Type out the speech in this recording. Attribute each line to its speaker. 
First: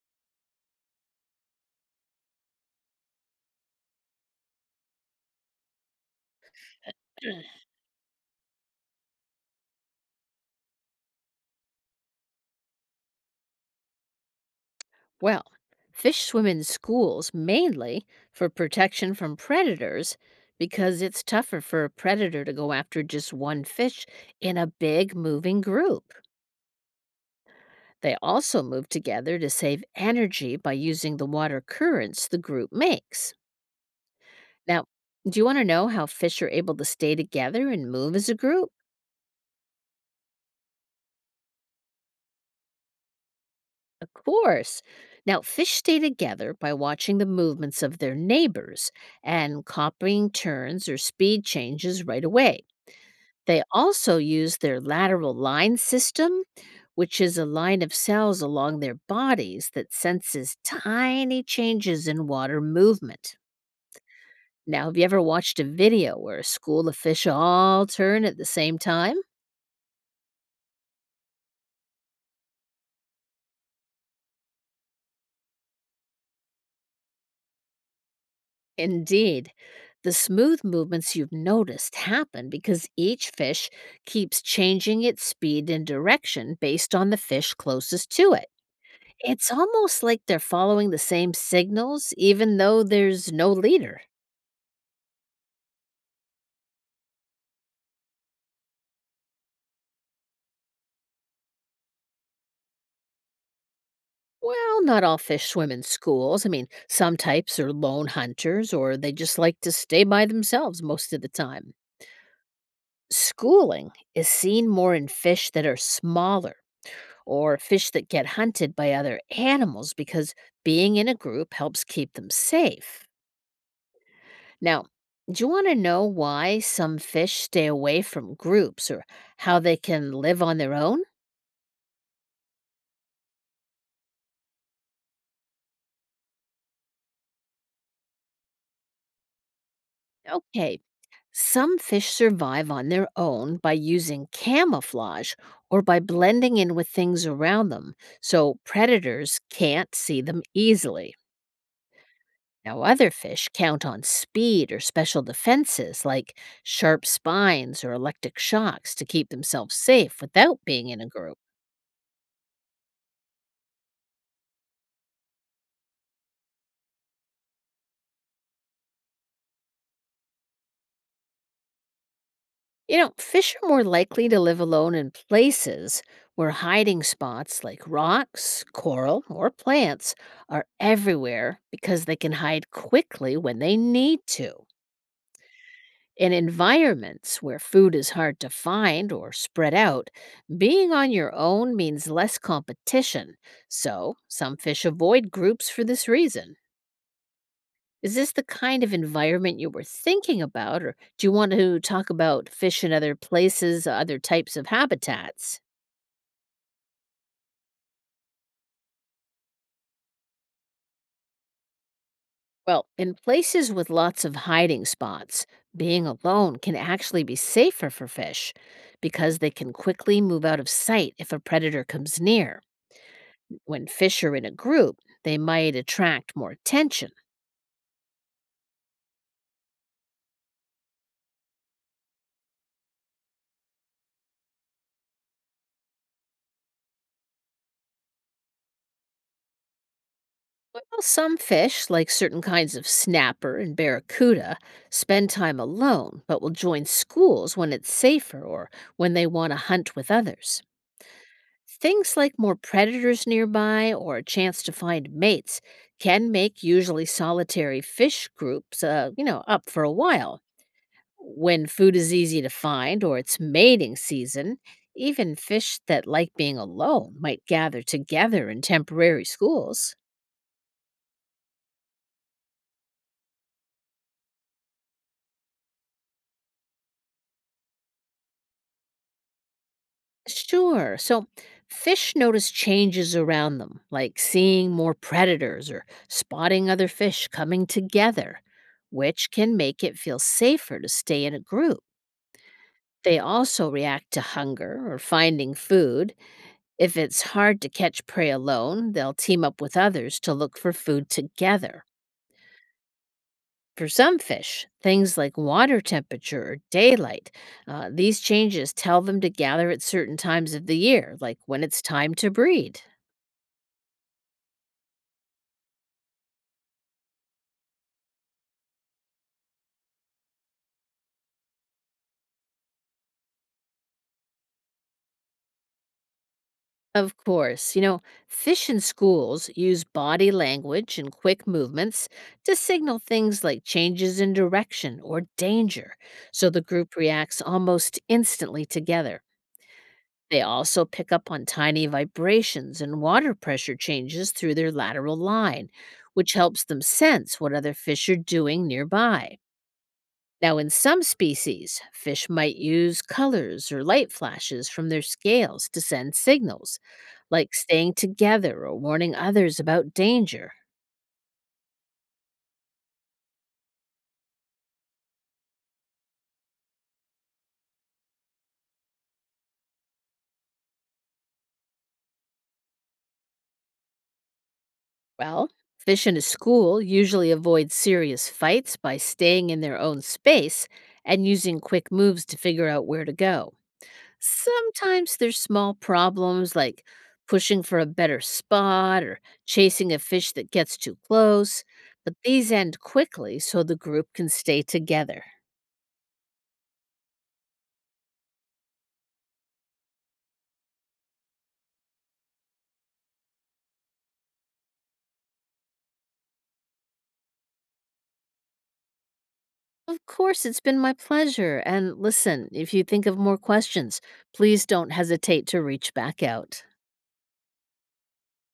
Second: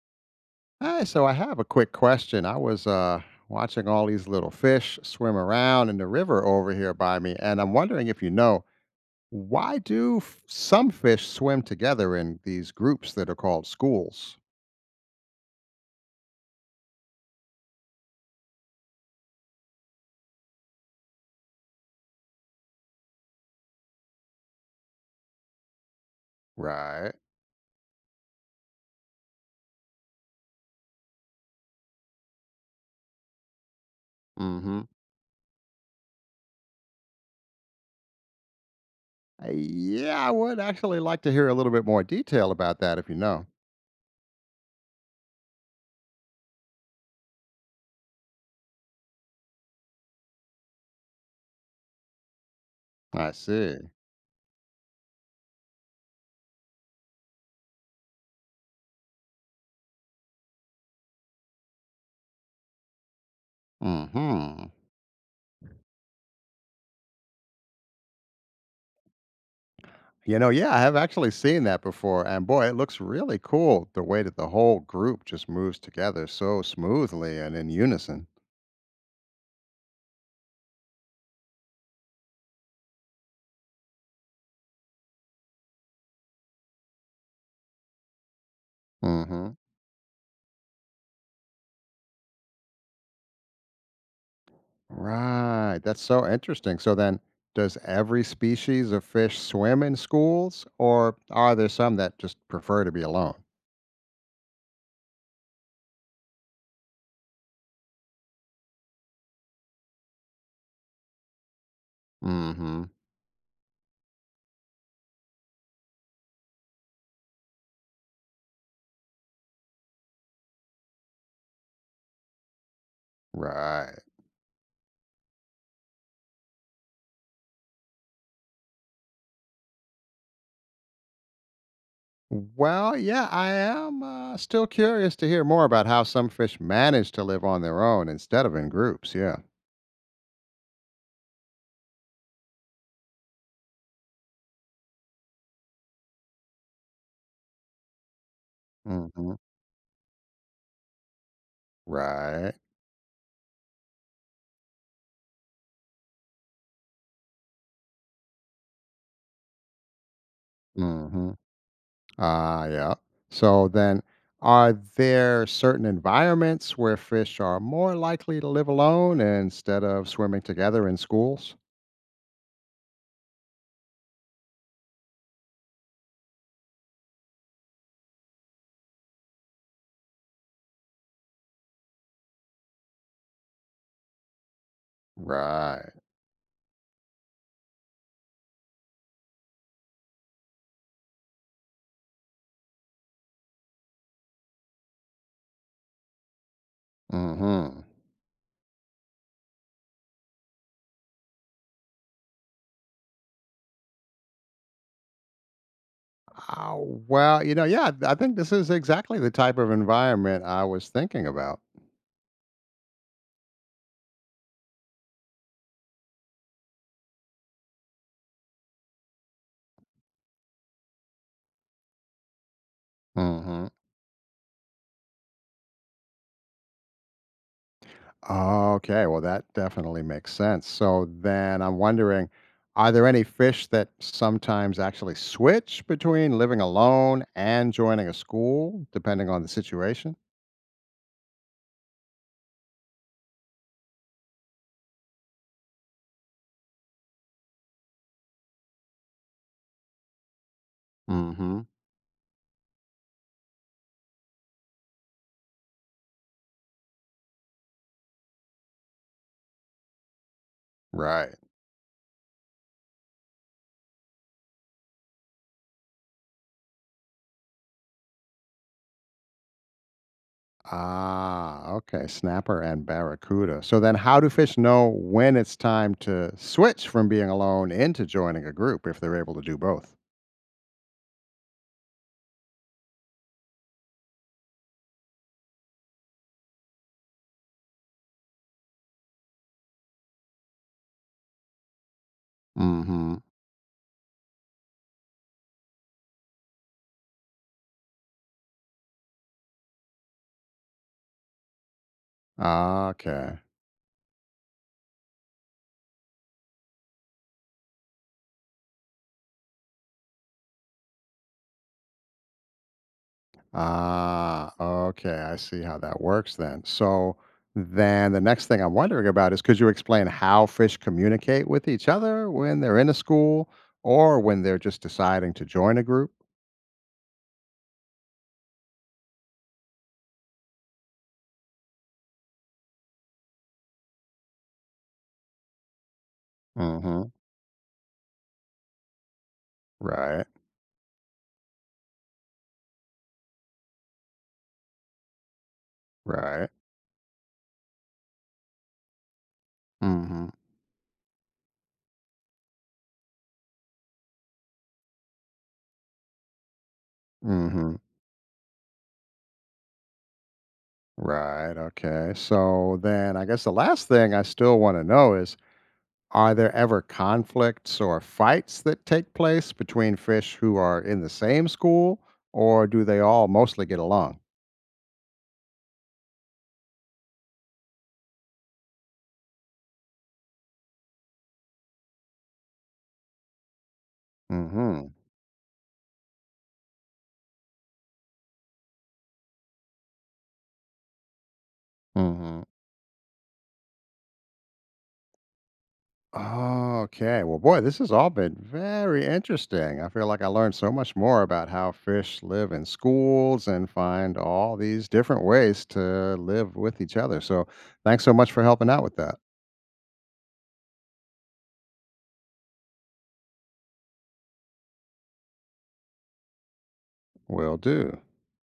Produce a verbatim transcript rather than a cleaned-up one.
Speaker 1: Hi, so I have a quick question. I was uh, watching all these little fish swim around in the river over here by me, and I'm wondering if you know why do f- some fish swim together in these groups that are called schools?
Speaker 2: Well, fish swim in schools mainly for protection from predators because it's tougher for a predator to go after just one fish in a big moving group.
Speaker 1: Right.
Speaker 2: They also move together to save energy by using the water currents the group makes.
Speaker 1: Mm-hmm.
Speaker 2: Now, do you want to know how fish are able to stay together and move as a group?
Speaker 1: Yeah, I would actually like to hear a little bit more detail about that if you know.
Speaker 2: Of course. Now, fish stay together by watching the movements of their neighbors and copying turns or speed changes right away.
Speaker 1: I
Speaker 2: They
Speaker 1: see.
Speaker 2: also use their lateral line system, which is a line of cells along their bodies that senses tiny changes in water movement.
Speaker 1: Mm-hmm.
Speaker 2: Now, have you ever watched a video where a school of fish all turn at the same time?
Speaker 1: You know, yeah, I have actually seen that before, and boy, it looks really cool the way that the whole group just moves together so smoothly and in unison.
Speaker 2: Indeed, the smooth movements you've noticed happen because each fish keeps changing its speed and direction based on the fish closest to it. It's
Speaker 1: Mhm.
Speaker 2: almost like they're following the same signals, even though there's no leader.
Speaker 1: Right. That's so interesting. So then, does every species of fish swim in schools, or are there some that just prefer to be alone?
Speaker 2: Well, not all fish swim in schools. I mean, some types are lone hunters or they just like to stay by themselves most of the time.
Speaker 1: Mhm.
Speaker 2: Schooling is seen more in fish that are smaller or fish that get hunted by other animals because being in a group helps keep them safe.
Speaker 1: Right.
Speaker 2: Now, do you want to know why some fish stay away from groups or how they can live on their own?
Speaker 1: Well, yeah, I am uh, still curious to hear more about how some fish manage to live on their own instead of in groups. Yeah.
Speaker 2: Okay, some fish survive on their own by using camouflage or by blending in with things around them so
Speaker 1: Mhm.
Speaker 2: predators can't see them easily.
Speaker 1: Right.
Speaker 2: Now, other fish count on speed or special defenses like sharp spines or electric shocks to keep themselves safe without being in a
Speaker 1: Mhm.
Speaker 2: group.
Speaker 1: Ah, yeah. So then, are there certain environments where fish are more likely to live alone instead of swimming together in schools?
Speaker 2: You know, fish are more likely to live alone in places where hiding spots like rocks, coral, or plants are everywhere because they can hide quickly when they need to.
Speaker 1: Right.
Speaker 2: In environments where food is hard to find or spread out, being on your own means less competition. So, some fish avoid groups for this reason.
Speaker 1: Mm-hmm.
Speaker 2: Is this the kind of environment you were thinking about, or do you want to talk about fish in other places, uh, other types of habitats?
Speaker 1: Oh, well, you know, yeah, I think this is exactly the type of environment I was thinking about.
Speaker 2: Well, in places with lots of hiding spots, being alone can actually be safer for fish because they can quickly move out of sight if a predator comes near.
Speaker 1: Mm-hmm.
Speaker 2: When fish are in a group, they might attract more attention.
Speaker 1: Okay, well, that definitely makes sense. So then I'm wondering, are there any fish that sometimes actually switch between living alone and joining a school, depending on the situation?
Speaker 2: Well, some fish, like certain kinds of snapper and barracuda, spend time alone but will join schools when it's safer or when they want to hunt with others.
Speaker 1: Mm-hmm.
Speaker 2: Things like more predators nearby or a chance to find mates can make usually solitary fish groups, uh, you know, up for a while.
Speaker 1: Right.
Speaker 2: When food is easy to find or it's mating season, even fish that like being alone might gather together in temporary schools.
Speaker 1: Ah, okay. Snapper and barracuda. So then, how do fish know when it's time to switch from being alone into joining a group if they're able to do both?
Speaker 2: Sure, so fish notice changes around them, like seeing more predators or spotting other fish coming together, which can make it feel safer to stay in a group.
Speaker 1: Mm-hmm.
Speaker 2: They also react to hunger or finding food. If it's hard to catch prey alone, they'll team up with others to look for food together.
Speaker 1: Okay.
Speaker 2: For some fish, things like water temperature or daylight, uh, these changes tell them to gather at certain times of the year, like when it's time to breed.
Speaker 1: Ah, okay. I see how that works then. So then, the next thing I'm wondering about is could you explain how fish communicate with each other when they're in a school or when they're just deciding to join a group?
Speaker 2: Of course, you know, fish in schools use body language and quick movements to signal things like changes in direction or danger, so the group
Speaker 1: Mm-hmm.
Speaker 2: reacts almost instantly together.
Speaker 1: Right.
Speaker 2: They also pick up on tiny vibrations and water pressure changes through their lateral line, which
Speaker 1: Right.
Speaker 2: helps them sense what other fish are doing nearby.
Speaker 1: Mm-hmm.
Speaker 2: Now, in some species, fish might use colors or light flashes from their scales to send signals, like
Speaker 1: Mm-hmm.
Speaker 2: staying together or warning others about danger.
Speaker 1: Right. Okay. So then I guess the last thing I still want to know is, are there ever conflicts or fights that take place between fish who are in the same school or do they all mostly get along?
Speaker 2: Well, fish in a school usually avoid serious fights by staying in their own space and using quick moves to figure out where to go.
Speaker 1: Mhm.
Speaker 2: Sometimes there's small problems like pushing for a better spot or chasing a fish that gets too close, but
Speaker 1: Mhm.
Speaker 2: these end quickly so the group can stay together.
Speaker 1: Okay. Well, boy, this has all been very interesting. I feel like I learned so much more about how fish live in schools and find all these different ways to live with each other. So, thanks so much for helping out with that.
Speaker 2: Of course, it's been my pleasure. And listen, if you think of more questions, please don't hesitate to reach back out.
Speaker 1: Will do.